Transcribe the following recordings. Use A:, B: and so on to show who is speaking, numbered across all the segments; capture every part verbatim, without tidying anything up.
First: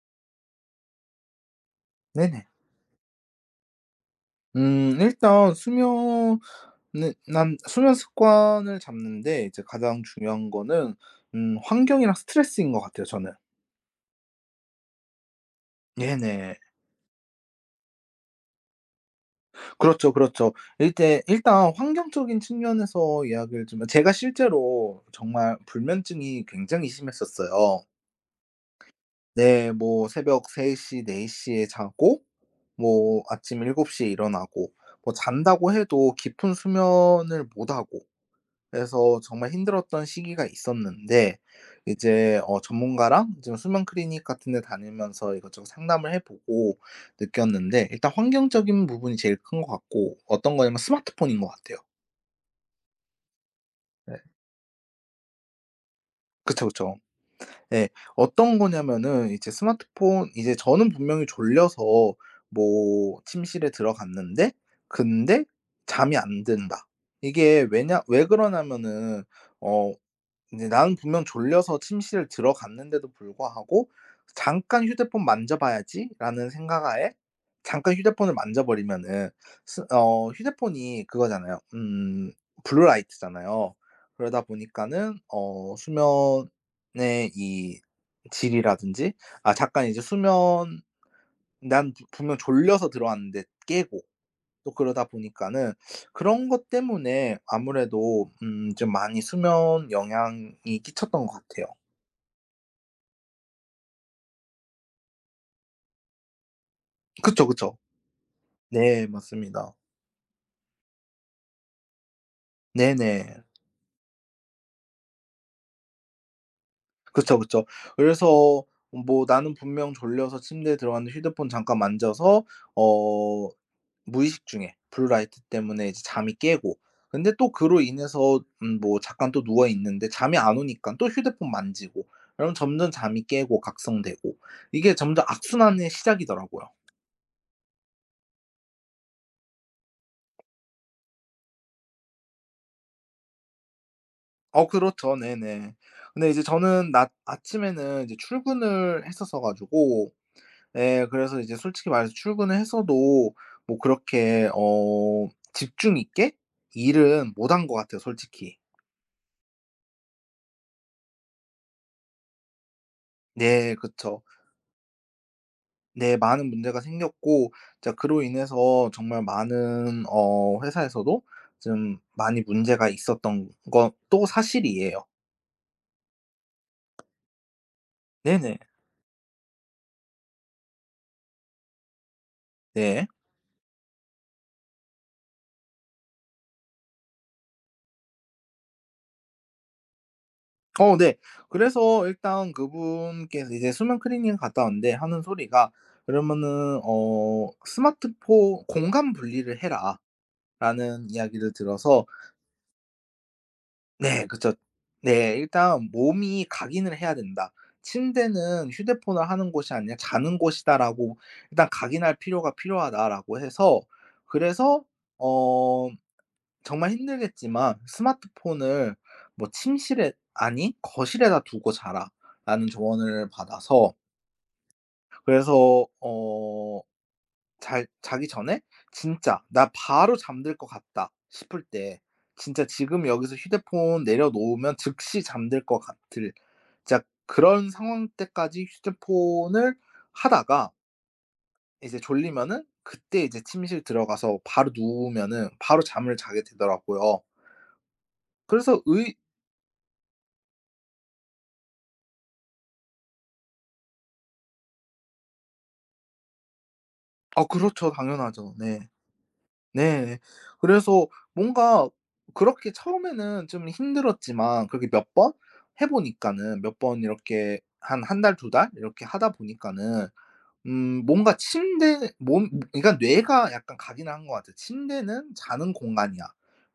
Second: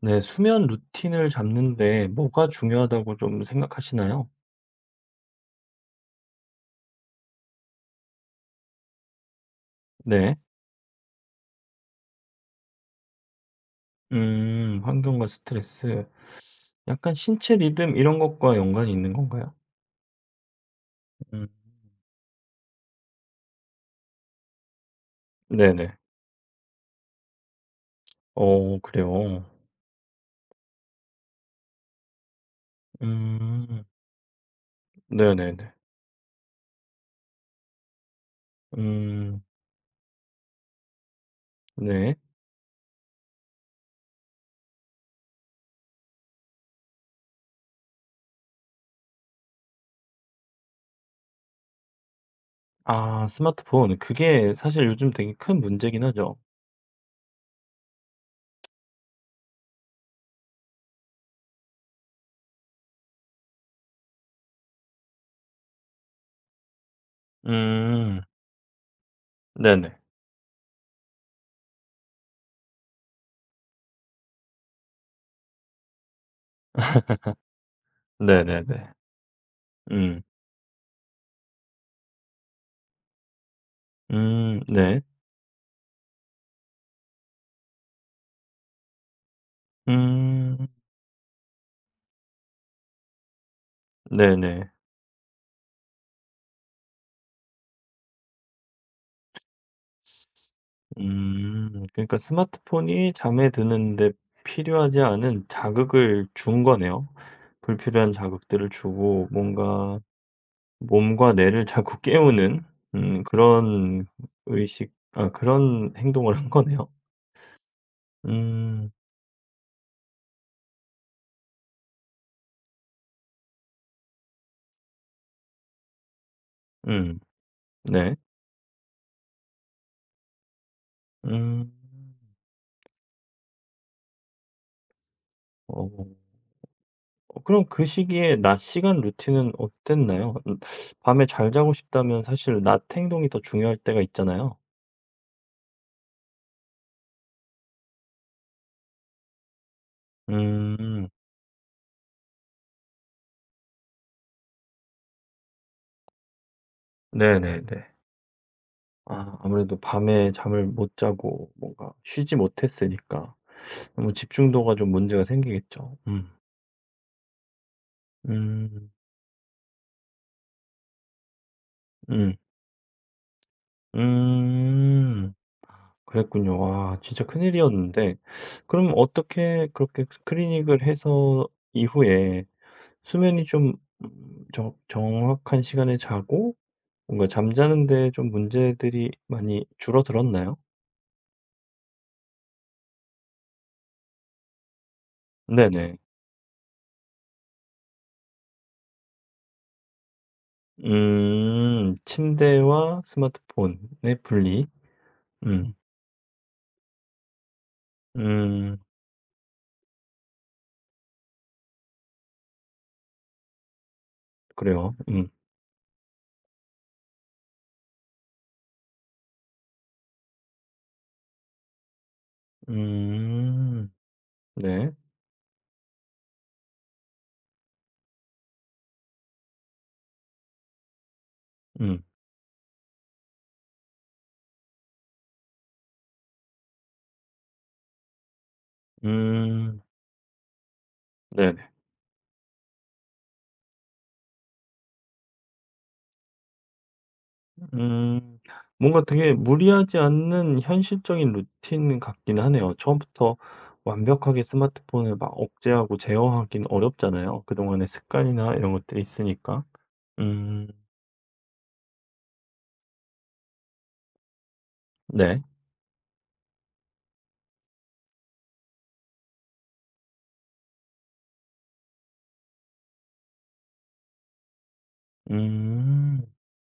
A: 네. 수면 루틴을 잡는데
B: 네네.
A: 뭐가 중요하다고 좀 생각하시나요?
B: 음 일단 수면은 난 수면 습관을 잡는데 이제 가장
A: 네.
B: 중요한 거는 음 환경이랑 스트레스인 것 같아요 저는.
A: 음. 환경과 스트레스.
B: 네네.
A: 약간 신체 리듬 이런 것과 연관이 있는 건가요?
B: 그렇죠, 그렇죠. 일단
A: 음.
B: 일단 환경적인 측면에서 이야기를 좀 제가 실제로 정말
A: 네네.
B: 불면증이 굉장히 심했었어요.
A: 어 그래요?
B: 네, 뭐 새벽 세 시 네 시에 자고 뭐 아침
A: 음.
B: 일곱 시에 일어나고 뭐 잔다고
A: 네네네.
B: 해도 깊은 수면을 못 하고, 그래서
A: 음.
B: 정말 힘들었던 시기가 있었는데
A: 네.
B: 이제 어 전문가랑 지금 수면 클리닉 같은 데 다니면서 이것저것 상담을 해 보고 느꼈는데, 일단 환경적인 부분이 제일 큰 것 같고, 어떤 거냐면 스마트폰인 것 같아요.
A: 아 스마트폰.
B: 네.
A: 그게 사실 요즘 되게 큰 문제긴 하죠.
B: 그쵸, 그쵸. 예. 어떤 거냐면은 이제 스마트폰, 이제 저는 분명히 졸려서 뭐 침실에 들어갔는데, 근데 잠이 안 든다. 이게 왜냐
A: 음.
B: 왜 그러냐면은 어
A: 네네.
B: 이제 나는 분명 졸려서 침실에 들어갔는데도 불구하고 '잠깐 휴대폰 만져봐야지.'라는 생각하에 잠깐 휴대폰을
A: 네네네.
B: 만져버리면은 스
A: 음.
B: 어 휴대폰이 그거잖아요. 음 블루라이트잖아요. 그러다
A: 음. 네.
B: 보니까는 어 수면 의 이 질이라든지 아 잠깐 이제
A: 음.
B: 수면 난 분명 졸려서 들어왔는데 깨고,
A: 네네.
B: 또 그러다 보니까는 그런 것 때문에 아무래도 음 좀 많이 수면 영향이 끼쳤던 것 같아요.
A: 음. 그러니까 스마트폰이 잠에 드는데 필요하지 않은 자극을 준 거네요.
B: 그쵸, 그쵸.
A: 불필요한 자극들을
B: 네,
A: 주고
B: 맞습니다.
A: 뭔가 몸과 뇌를 자꾸 깨우는 음
B: 네네.
A: 그런 의식 아 그런 행동을 한 거네요.
B: 그쵸, 그쵸. 그래서
A: 음.
B: 뭐 나는 분명 졸려서 침대에 들어갔는데 휴대폰 잠깐 만져서 어 무의식 중에 블루라이트 때문에 이제 잠이 깨고,
A: 음.
B: 근데 또 그로
A: 네.
B: 인해서 음 뭐 잠깐 또 누워 있는데 잠이 안 오니깐 또 휴대폰
A: 음.
B: 만지고, 그럼 점점 잠이 깨고 각성되고, 이게 점점 악순환의
A: 어.
B: 시작이더라고요.
A: 어 그럼 그 시기에 낮 시간 루틴은 어땠나요? 음 밤에 잘 자고 싶다면 사실 낮 행동이 더 중요할 때가 있잖아요.
B: 어 그렇죠. 네네. 근데 이제 저는 낮 아침에는 이제 출근을 했었어 가지고, 예
A: 음.
B: 그래서 이제 솔직히 말해서 출근을 했어도 뭐 그렇게 어 집중 있게 일은 못 한 것
A: 네네네.
B: 같아요 솔직히.
A: 아 아무래도 밤에 잠을 못 자고 뭔가 쉬지 못했으니까
B: 네
A: 너무
B: 그쵸.
A: 집중도가 좀 문제가 생기겠죠.
B: 네.
A: 음.
B: 많은 문제가 생겼고, 자 그로 인해서
A: 음.
B: 정말 많은 어 회사에서도 좀
A: 음.
B: 많이 문제가 있었던 것도 사실이에요.
A: 음. 그랬군요. 와 진짜 큰일이었는데
B: 네네.
A: 그럼 어떻게 그렇게 스크리닝을 해서 이후에
B: 네.
A: 수면이 좀 음 정 정확한 시간에 자고 뭔가 잠자는 데 좀 문제들이 많이 줄어들었나요?
B: 어 네. 그래서 일단 그분께서 이제 수면 클리닝을 갔다 왔는데 하는 소리가,
A: 네네.
B: 그러면은 어 "스마트폰 공간 분리를 해라."라는 이야기를
A: 음.
B: 들어서.
A: 침대와 스마트폰의
B: 네. 그쵸.
A: 분리.
B: 네.
A: 음.
B: 일단 몸이 각인을 해야 된다. '침대는
A: 음.
B: 휴대폰을 하는 곳이 아니라 자는 곳이다.'라고 일단 각인할 필요가 필요하다라고 해서, 그래서
A: 그래요. 음.
B: 어 정말 힘들겠지만 스마트폰을 뭐 "침실에 아니 거실에다 두고 자라."라는 조언을
A: 음.
B: 받아서,
A: 네.
B: 그래서 어 잘 자기 전에 진짜 '나 바로 잠들 것 같다.' 싶을 때,
A: 음.
B: 진짜 지금 여기서 휴대폰 내려놓으면 즉시 잠들 것 같을, 진짜 그런 상황 때까지 휴대폰을
A: 음.
B: 하다가
A: 네네.
B: 이제 졸리면은 그때 이제 침실 들어가서 바로 누우면은 바로 잠을 자게 되더라고요.
A: 음.
B: 그래서
A: 뭔가
B: 의
A: 되게 무리하지 않는 현실적인 루틴 같긴 하네요. 처음부터 완벽하게 스마트폰을 막 억제하고 제어하긴 어렵잖아요.
B: 아
A: 그동안의
B: 그렇죠. 당연하죠.
A: 습관이나 이런
B: 네.
A: 것들이 있으니까.
B: 네.
A: 음.
B: 그래서 뭔가 그렇게 처음에는 좀 힘들었지만 그렇게 몇 번
A: 네.
B: 해 보니까는 몇 번 이렇게 한 한 달 두 달 이렇게 하다 보니까는 음 뭔가 침대 몸 그러니까 뇌가 약간 각인한 것 같아요. '침대는 자는
A: 음.
B: 공간이야.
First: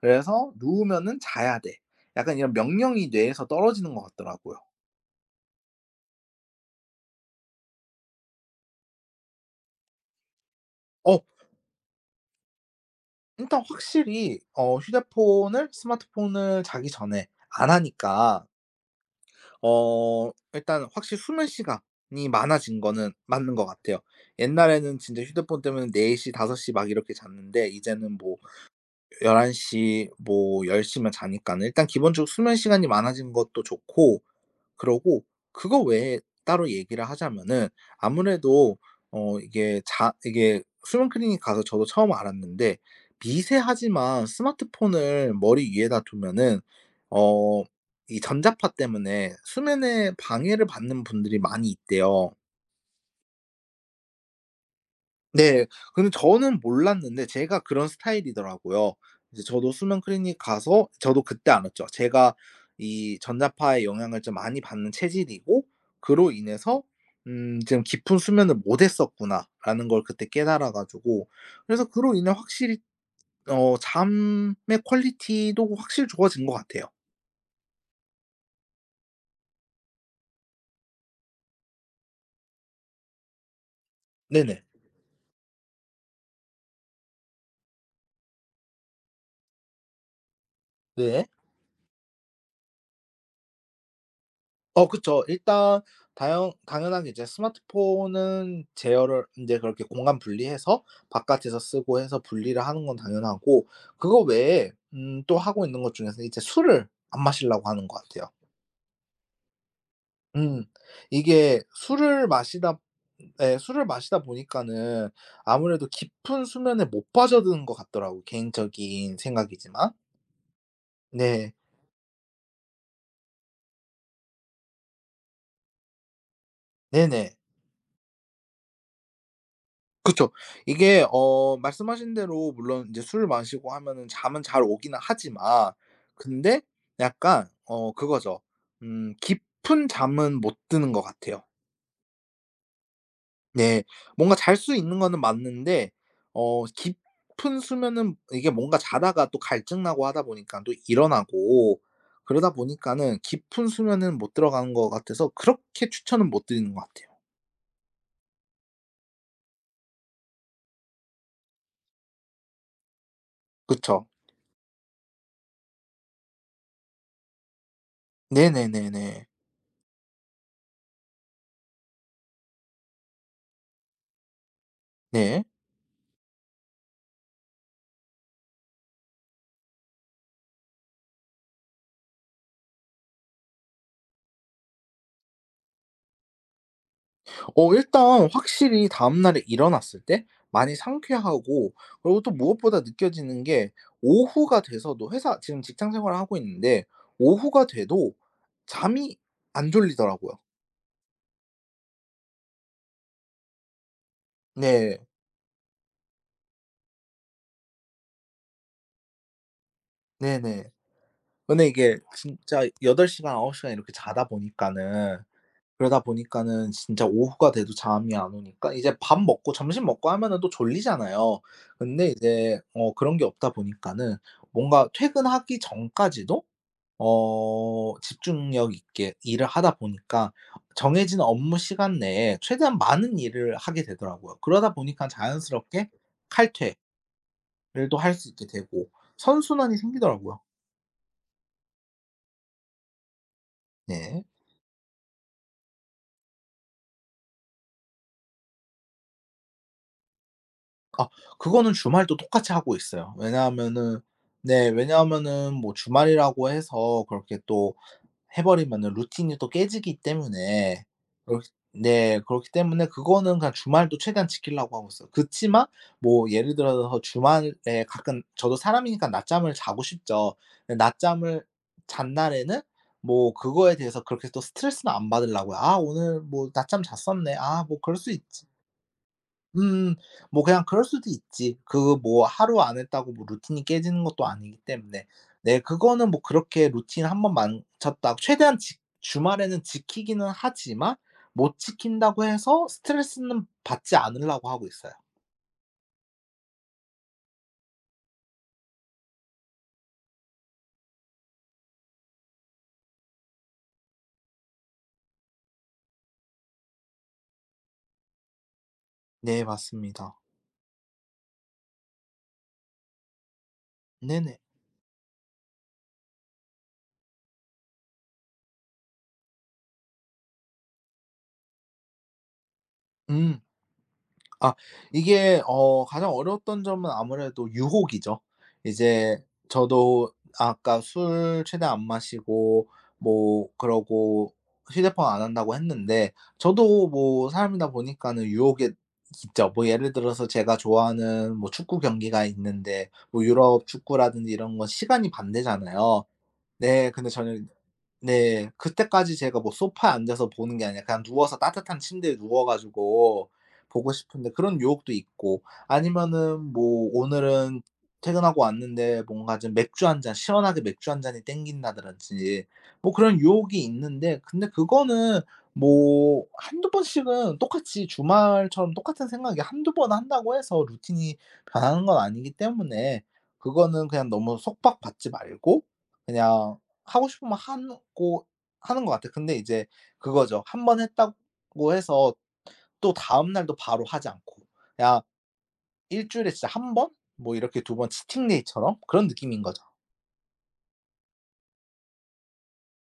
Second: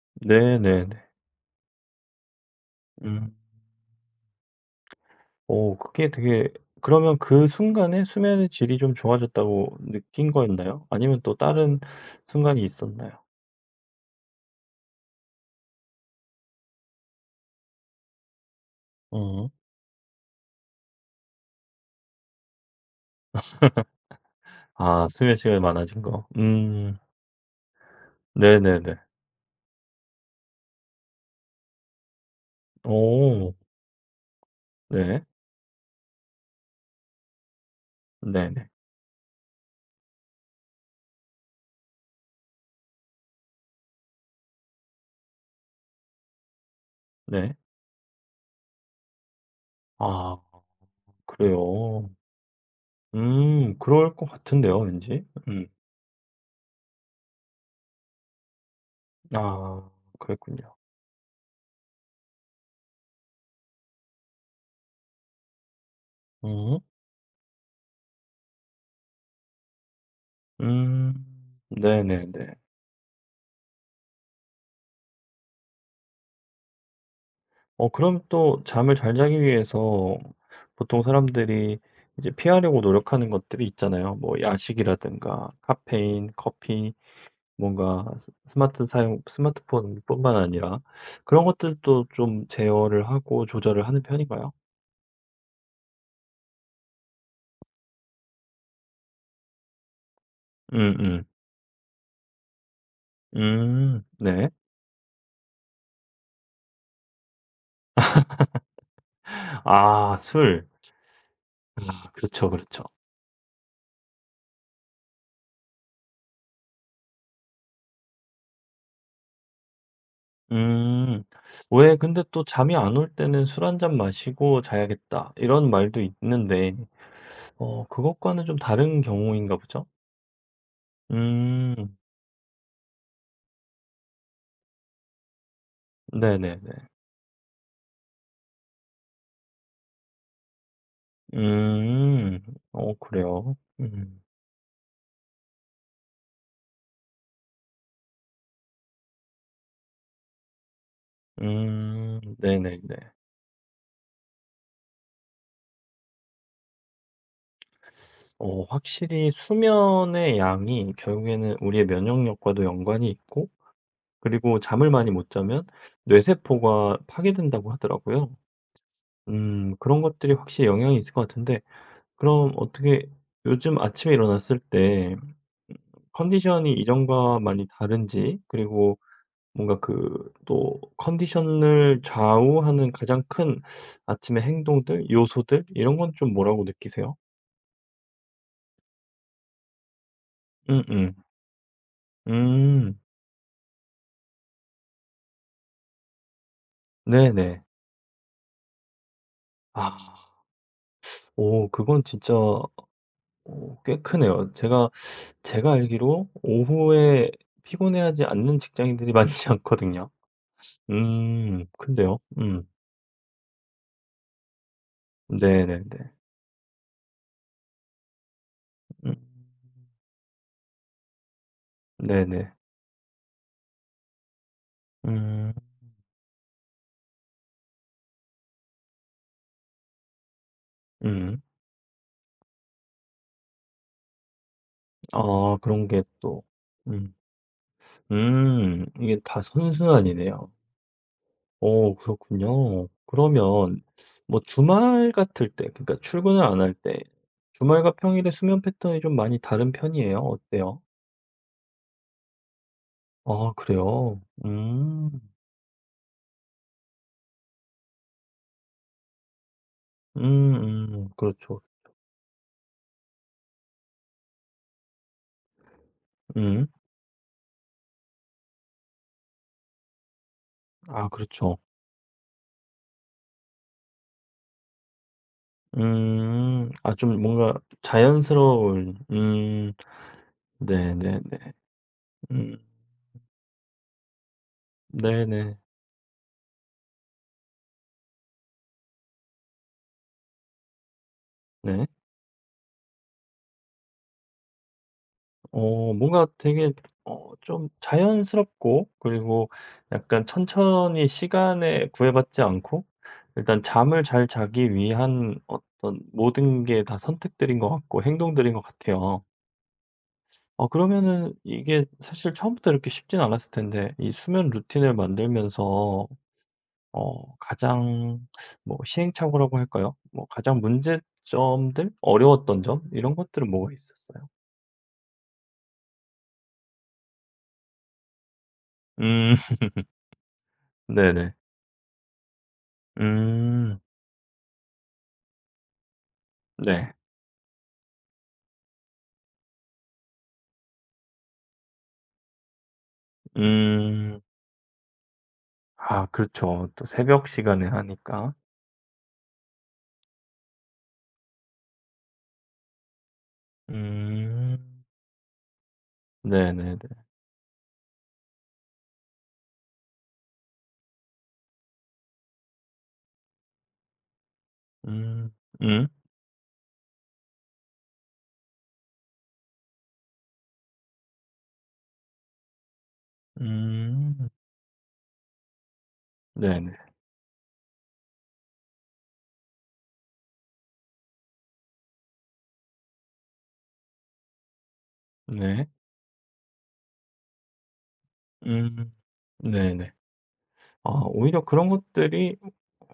B: 그래서
A: 네네네.
B: 누우면은 자야 돼.' 약간 이런 명령이
A: 음.
B: 뇌에서 떨어지는 것 같더라고요.
A: 오 그게 되게 그러면 그 순간에 수면의 질이 좀 좋아졌다고 느낀 거였나요? 아니면
B: 어
A: 또 다른 순간이 있었나요?
B: 일단 확실히 어 휴대폰을 스마트폰을 자기 전에 안 하니까
A: 어.
B: 어 일단 확실히 수면 시간이 많아진 거는 맞는 것 같아요. 옛날에는
A: 아
B: 진짜
A: 수면 시간이
B: 휴대폰 때문에
A: 많아진
B: 네
A: 거.
B: 시, 다섯 시 막
A: 음.
B: 이렇게 잤는데 이제는 뭐
A: 네네네.
B: 열한 시 뭐 열 시면 자니까는 일단 기본적으로 수면 시간이 많아진
A: 오오...
B: 것도 좋고, 그러고
A: 네.
B: 그거 외에 따로 얘기를 하자면은
A: 네네.
B: 아무래도 어 이게 자 이게 수면 클리닉 가서 저도 처음 알았는데, 미세하지만 스마트폰을 머리 위에다 두면은
A: 네.
B: 어 이 전자파 때문에 수면에
A: 아
B: 방해를 받는 분들이 많이
A: 그래요.
B: 있대요.
A: 음 그럴 것 같은데요 왠지.
B: 네.
A: 음.
B: 근데 저는 몰랐는데 제가 그런 스타일이더라고요. 이제 저도
A: 아
B: 수면 클리닉
A: 그랬군요.
B: 가서 저도 그때 알았죠. 제가 이 전자파의 영향을 좀 많이 받는 체질이고, 그로
A: 음.
B: 인해서 음 좀 '깊은 수면을 못 했었구나.'라는 걸 그때 깨달아
A: 음.
B: 가지고, 그래서 그로 인해
A: 네네네.
B: 확실히 어 잠의 퀄리티도 확실히 좋아진 것 같아요.
A: 어 그럼 또 잠을 잘 자기 위해서 보통 사람들이 이제 피하려고 노력하는 것들이 있잖아요. 뭐
B: 네네.
A: 야식이라든가 카페인, 커피, 뭔가 스 스마트 사용 스마트폰뿐만 아니라
B: 네.
A: 그런 것들도 좀 제어를 하고 조절을 하는 편인가요?
B: 어 그쵸. 일단 다연 당연하게 이제 스마트폰은 제어를 인제 그렇게 공간 분리해서
A: 음음. 음
B: 바깥에서 쓰고 해서 분리를 하는 건 당연하고,
A: 음,
B: 그거
A: 네.
B: 외에 음 또 하고 있는 것 중에서 이제 술을 안 마시려고 하는 것 같아요.
A: 아
B: 음.
A: 술.
B: 이게
A: 아
B: 술을
A: 그렇죠,
B: 마시다
A: 그렇죠.
B: 예 술을 마시다 보니까는 아무래도 깊은 수면에 못 빠져드는 것 같더라고요, 개인적인 생각이지만.
A: 음.
B: 네.
A: 왜 근데 또 잠이 안 올 때는 '술 한 잔 마시고 자야겠다.' 이런 말도 있는데
B: 네네.
A: 어 그것과는 좀 다른 경우인가 보죠?
B: 그쵸. 이게 어
A: 음.
B: 말씀하신 대로 물론 인제 술 마시고 하면은 잠은 잘 오기는 하지만, 근데
A: 네네네.
B: 약간 어 그거죠. 음 깊은 잠은 못 드는 것 같아요.
A: 음. 어 그래요?
B: 네.
A: 음.
B: 뭔가 잘 수 있는 거는 맞는데 어 깊은 수면은 이게 뭔가 자다가 또 갈증 나고 하다 보니깐 또 일어나고,
A: 음.
B: 그러다
A: 네네네.
B: 보니까는 깊은 수면은 못 들어가는 것 같아서 그렇게 추천은 못 드리는 것 같아요.
A: 어 확실히 수면의 양이 결국에는 우리의 면역력과도 연관이 있고
B: 그쵸.
A: 그리고 잠을 많이 못 자면 뇌세포가 파괴된다고 하더라고요.
B: 네네네네.
A: 음 그런 것들이 확실히 영향이 있을 것 같은데 그럼 어떻게 요즘 아침에 일어났을 때
B: 네.
A: 컨디션이 이전과 많이 다른지 그리고 뭔가 그 또 컨디션을 좌우하는 가장 큰 아침의 행동들, 요소들 이런 건 좀 뭐라고 느끼세요?
B: 어 일단 확실히 다음 날에 일어났을 때 많이
A: 음음.
B: 상쾌하고, 그리고 또 무엇보다
A: 음.
B: 느껴지는 게 오후가 돼서도 회사 지금 직장 생활을 하고 있는데
A: 네네.
B: 오후가 돼도 잠이 안
A: 아.
B: 졸리더라고요.
A: 오 그건 진짜 어 꽤 크네요. 제가
B: 네.
A: 제가 알기로 오후에 피곤해하지 않는 직장인들이 많지 않거든요.
B: 네네.
A: 음.
B: 근데 이게
A: 큰데요.
B: 진짜
A: 음.
B: 여덟 시간 아홉 시간 이렇게 자다 보니까는, 그러다
A: 네네네.
B: 보니까는 진짜 오후가 돼도 잠이 안 오니까 이제
A: 음.
B: 밥 먹고 점심 먹고 하면은 또 졸리잖아요. 근데
A: 네네.
B: 이제 어 그런 게 없다 보니까는 뭔가
A: 음.
B: 퇴근하기 전까지도 어 집중력 있게 일을 하다 보니까 정해진
A: 음.
B: 업무 시간 내에 최대한 많은 일을 하게 되더라고요. 그러다 보니까
A: 아 그런
B: 자연스럽게
A: 게 또
B: 칼퇴를
A: 음.
B: 또 할 수 있게
A: 음.
B: 되고
A: 이게 다
B: 선순환이 생기더라고요.
A: 선순환이네요. 어 그렇군요. 그러면
B: 네.
A: 뭐 주말 같을 때 그러니까 출근을 안 할 때 주말과 평일에 수면 패턴이 좀 많이 다른 편이에요? 어때요?
B: 아, 그거는 주말도 똑같이 하고 있어요.
A: 아
B: 왜냐하면은,
A: 그래요?
B: 네
A: 음.
B: 왜냐하면은 뭐 주말이라고 해서 그렇게 또 해 버리면은 루틴이 또 깨지기 때문에,
A: 음음.
B: 그렇기
A: 그렇죠.
B: 네 그렇기 때문에 그거는 그냥 주말도 최대한 지키려고 하고 있어요. 그치만 뭐 예를
A: 음.
B: 들어서 주말에 가끔 저도 사람이니까 낮잠을 자고 싶죠. 근데
A: 아
B: 낮잠을
A: 그렇죠.
B: 잔 날에는 뭐 그거에 대해서 그렇게 또 스트레스는 안 받으려고요. '아 오늘 뭐
A: 음.
B: 낮잠
A: 아 좀
B: 잤었네.
A: 뭔가
B: 아 뭐 그럴 수 있지.'
A: 자연스러운 음.
B: 음. 뭐 그냥 그럴 수도
A: 네네네.
B: 있지. 그 뭐
A: 음.
B: 하루 안 했다고 뭐 루틴이 깨지는 것도 아니기 때문에.
A: 네네.
B: 네, 그거는 뭐 그렇게 루틴 한 번 망쳤다 최대한 지 주말에는 지키기는 하지만 못
A: 네.
B: 지킨다고 해서 스트레스는 받지 않으려고 하고 있어요.
A: 어 뭔가 되게 어 좀 자연스럽고 그리고 약간 천천히 시간에 구애받지 않고 일단 잠을 잘 자기 위한 어떤 모든 게 다 선택들인 것 같고 행동들인 것 같아요.
B: 네 맞습니다.
A: 어 그러면은 이게 사실 처음부터 이렇게 쉽진 않았을 텐데 이
B: 네네.
A: 수면 루틴을 만들면서 어 가장 뭐 시행착오라고 할까요? 뭐 가장 문제점들, 어려웠던 점 이런
B: 음.
A: 것들은 뭐가 있었어요?
B: 아, 이게 어 가장 어려웠던 점은 아무래도 유혹이죠. 이제
A: 음.
B: 저도 아까
A: 네네.
B: 술 최대한 안 마시고 뭐
A: 음.
B: 그러고 휴대폰 안 한다고 했는데, 저도
A: 네.
B: 뭐 사람이다 보니까는 유혹이 있죠. 뭐 예를 들어서 제가 좋아하는 뭐 축구 경기가 있는데 뭐 유럽
A: 음.
B: 축구라든지 이런 건 시간이 반대잖아요.
A: 아 그렇죠. 또
B: 네 근데
A: 새벽
B: 저는
A: 시간에 하니까.
B: 네. 그때까지 제가 뭐 소파에 앉아서 보는 게 아니라 그냥 누워서 따뜻한 침대에 누워 가지고 보고 싶은데 그런
A: 음.
B: 유혹도 있고, 아니면은
A: 네네네.
B: 뭐 오늘은 퇴근하고 왔는데 뭔가 좀 맥주 한 잔 시원하게 맥주 한 잔이 땡긴다든지 뭐 그런 유혹이 있는데, 근데 그거는
A: 음. 음.
B: 뭐 한두 번씩은 똑같이 주말처럼 똑같은 생각이 한두 번 한다고 해서 루틴이 변하는 건 아니기 때문에 그거는 그냥
A: 음.
B: 너무 속박받지 말고 그냥
A: 네네.
B: 하고 싶으면 하고 하는 것 같아. 근데 이제 그거죠. 한 번 했다고 해서 또 다음 날도 바로 하지 않고 그냥
A: 네.
B: 일 주일에 진짜 한 번 뭐 이렇게 두 번 치팅 데이처럼
A: 음.
B: 그런 느낌인 거죠.
A: 네네. 아 오히려 그런 것들이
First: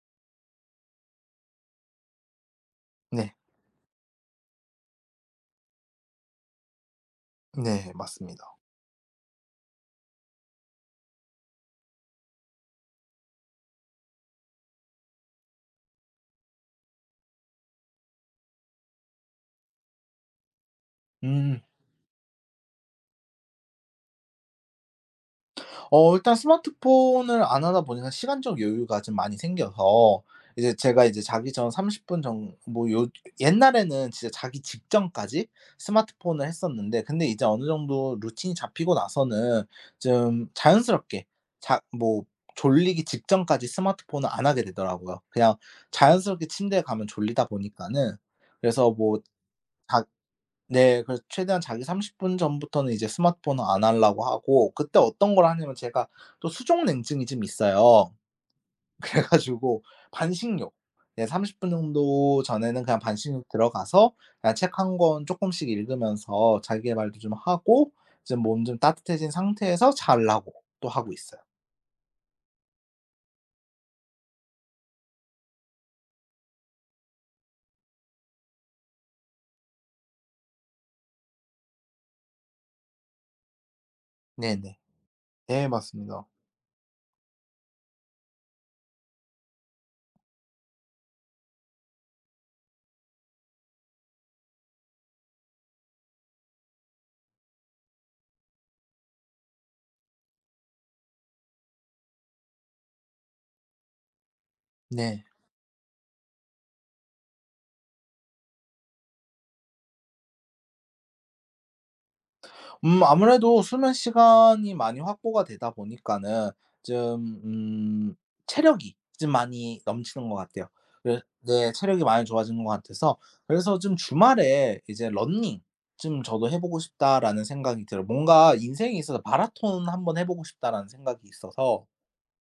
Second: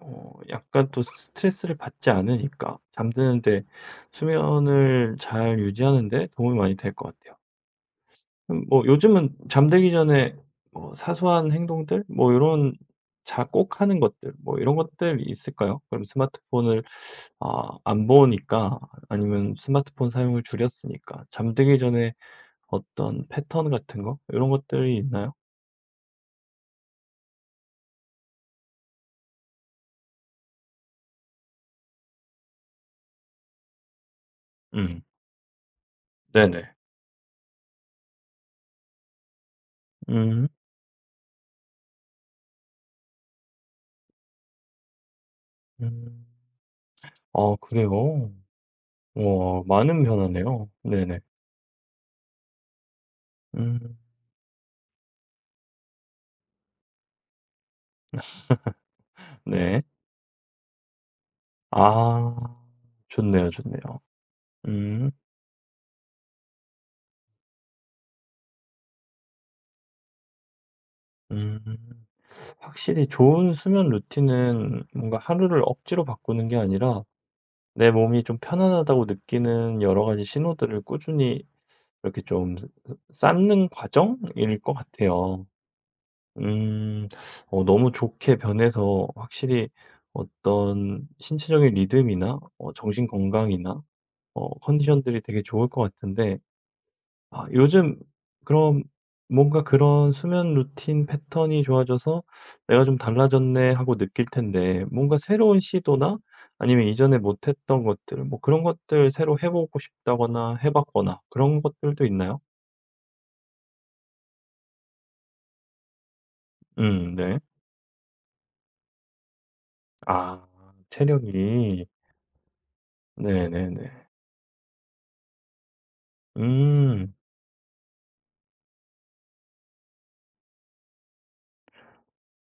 A: 어 약간 또 스트레스를 받지 않으니까
B: 네.
A: 잠드는데 수면을 잘 유지하는 데 도움이 많이 될 것 같아요.
B: 네 맞습니다.
A: 음 뭐 요즘은 잠들기 전에 뭐 사소한 행동들 뭐 이런 자 꼭 하는 것들 뭐 이런 것들 있을까요? 그럼 스마트폰을 아 안 보니까 아니면 스마트폰 사용을 줄였으니까
B: 음.
A: 잠들기 전에 어떤 패턴 같은 거 이런 것들이 있나요?
B: 어 일단 스마트폰을 안 하다 보니까 시간적 여유가 좀 많이 생겨서 이제 제가 이제 자기 전 삼십 분 정 뭐 요 옛날에는 진짜 자기
A: 음.
B: 직전까지 스마트폰을
A: 네네.
B: 했었는데, 근데 이제 어느 정도 루틴이 잡히고 나서는 좀
A: 음.
B: 자연스럽게 자 뭐 졸리기 직전까지 스마트폰을 안 하게 되더라고요. 그냥
A: 음.
B: 자연스럽게 침대에 가면 졸리다
A: 아
B: 보니까는.
A: 그래요?
B: 그래서 뭐
A: 우와 많은
B: 자
A: 변화네요.
B: 네.
A: 네네.
B: 그래서 최대한 자기 삼십 분 전부터는 이제 스마트폰을 안
A: 음.
B: 하려고 하고 그때 어떤 걸 하냐면, 제가 또 수족 냉증이 좀 있어요. 그래 가지고
A: 네.
B: 반식욕 네, 삼십 분
A: 아
B: 정도 전에는 그냥 반식욕
A: 좋네요, 좋네요.
B: 들어가서 그냥 책 한
A: 음.
B: 권 쪼끔씩 읽으면서 자기계발도 좀 하고, 이제 몸 좀 따뜻해진 상태에서 자려고 또 하고 있어요.
A: 음. 확실히 좋은 수면 루틴은 뭔가 하루를 억지로 바꾸는 게 아니라 내 몸이 좀 편안하다고 느끼는 여러 가지 신호들을 꾸준히 이렇게 좀 쌓- 쌓는 과정일 것
B: 네네.
A: 같아요.
B: 네 맞습니다.
A: 음, 어, 너무 좋게 변해서 확실히 어떤 신체적인 리듬이나 어, 정신 건강이나 어, 컨디션들이 되게 좋을 것 같은데 아 요즘 그럼 뭔가 그런 수면 루틴 패턴이 좋아져서 '내가 좀 달라졌네.' 하고 느낄 텐데 뭔가
B: 네.
A: 새로운 시도나 아니면 이전에 못 했던 것들 뭐 그런 것들 새로 해 보고 싶다거나 해 봤거나 그런 것들도 있나요?
B: 음 아무래도 수면 시간이 많이 확보가 되다 보니까는 좀
A: 음 네.
B: 음 체력이 좀 많이 넘치는 것
A: 아
B: 같아요. 그래 네
A: 체력이.
B: 체력이 많이 좋아지는 것 같아서, 그래서
A: 네네네.
B: 좀 주말에 이제 '러닝 좀 저도 해 보고
A: 음.
B: 싶다.'라는 생각이 들어요. 뭔가 인생에 있어서 '마라톤 한번 해 보고 싶다.'라는 생각이 있어서.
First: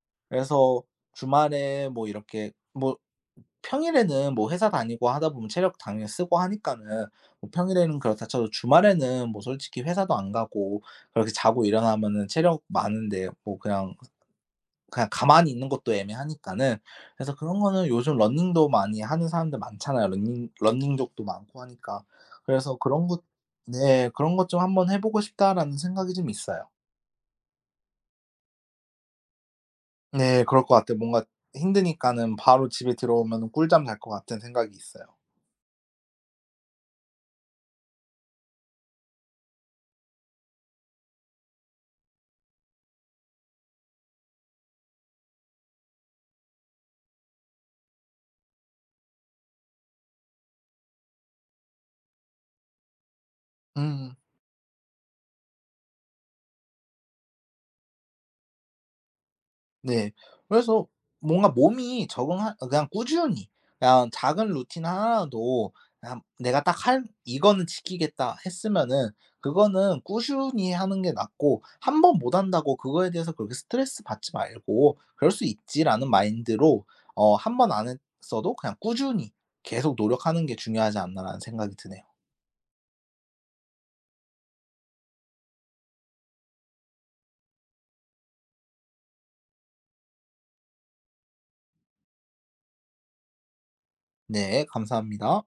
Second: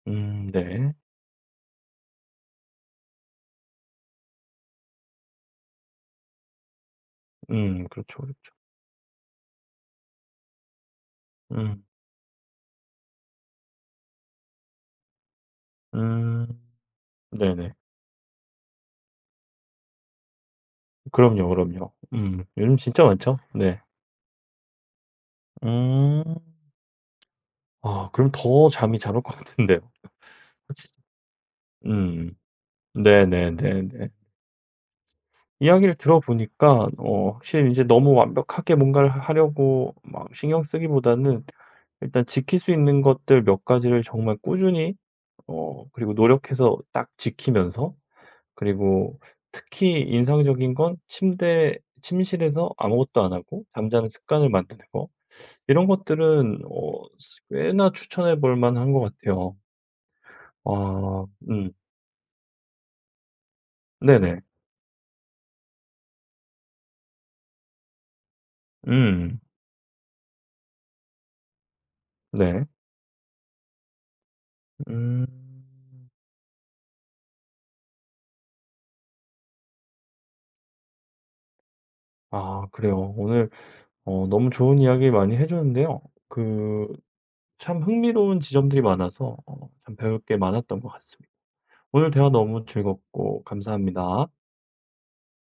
A: 음
B: 그래서
A: 네.
B: 주말에 뭐 이렇게 뭐 평일에는 뭐 회사 다니고 하다 보면 체력 당연히 쓰고 하니까는, 뭐
A: 음
B: 평일에는
A: 그렇죠,
B: 그렇다 쳐도
A: 그렇죠.
B: 주말에는 뭐 솔직히 회사도 안 가고 그렇게 자고
A: 음.
B: 일어나면은 체력 많은데 뭐 그냥 그냥 가만히 있는 것도
A: 음.
B: 애매하니까는, 그래서 그런
A: 네네.
B: 거는 요즘 러닝도 많이 하는 사람들 많잖아요. 러닝 러닝족도
A: 그럼요,
B: 많고
A: 그럼요.
B: 하니까.
A: 음.
B: 그래서
A: 요즘 진짜
B: 그런 것
A: 많죠. 네.
B: 네 그런 것 좀 '한번 해 보고 싶다.'라는 생각이
A: 음.
B: 좀 있어요.
A: 아 그럼 더 잠이 잘 올 것 같은데요.
B: 네. 그럴 것 같아요. 뭔가 힘드니까는
A: 음.
B: 바로 집에 들어오면은 꿀잠 잘
A: 네네네네.
B: 것 같은 생각이 있어요.
A: 이야기를 들어보니까 어 확실히 이제 너무 완벽하게 뭔가를 하 하려고 막 신경 쓰기보다는 일단 지킬 수 있는 것들 몇 가지를 정말 꾸준히 어 그리고 노력해서 딱 지키면서 그리고 특히 인상적인 건 침대 침실에서 아무것도 안 하고 잠자는
B: 음.
A: 습관을 만드는 거 이런 것들은 어 꽤나 추천해 볼 만한 것 같아요.
B: 네. 그래서
A: 아
B: 뭔가
A: 음.
B: 몸이 적응하 그냥 꾸준히 그냥
A: 네네.
B: 작은 루틴 하나라도 그냥 '내가 딱 할 이거는 지키겠다.' 했으면은
A: 음.
B: 그거는 꾸준히 하는 게 낫고, 한 번 못
A: 네.
B: 한다고 그거에 대해서 그렇게 스트레스 받지 말고
A: 음.
B: '그럴 수 있지.'라는 마인드로 어 한 번 안 했어도 그냥 꾸준히 계속 노력하는 게 중요하지 않나라는 생각이 드네요.
A: 아 그래요. 오늘 어 너무 좋은 이야기 많이 해 줬는데요. 그 참 흥미로운 지점들이 많아서 어 참 배울 게 많았던 것 같습니다. 오늘 대화 너무 즐겁고 감사합니다.
B: 네. 감사합니다.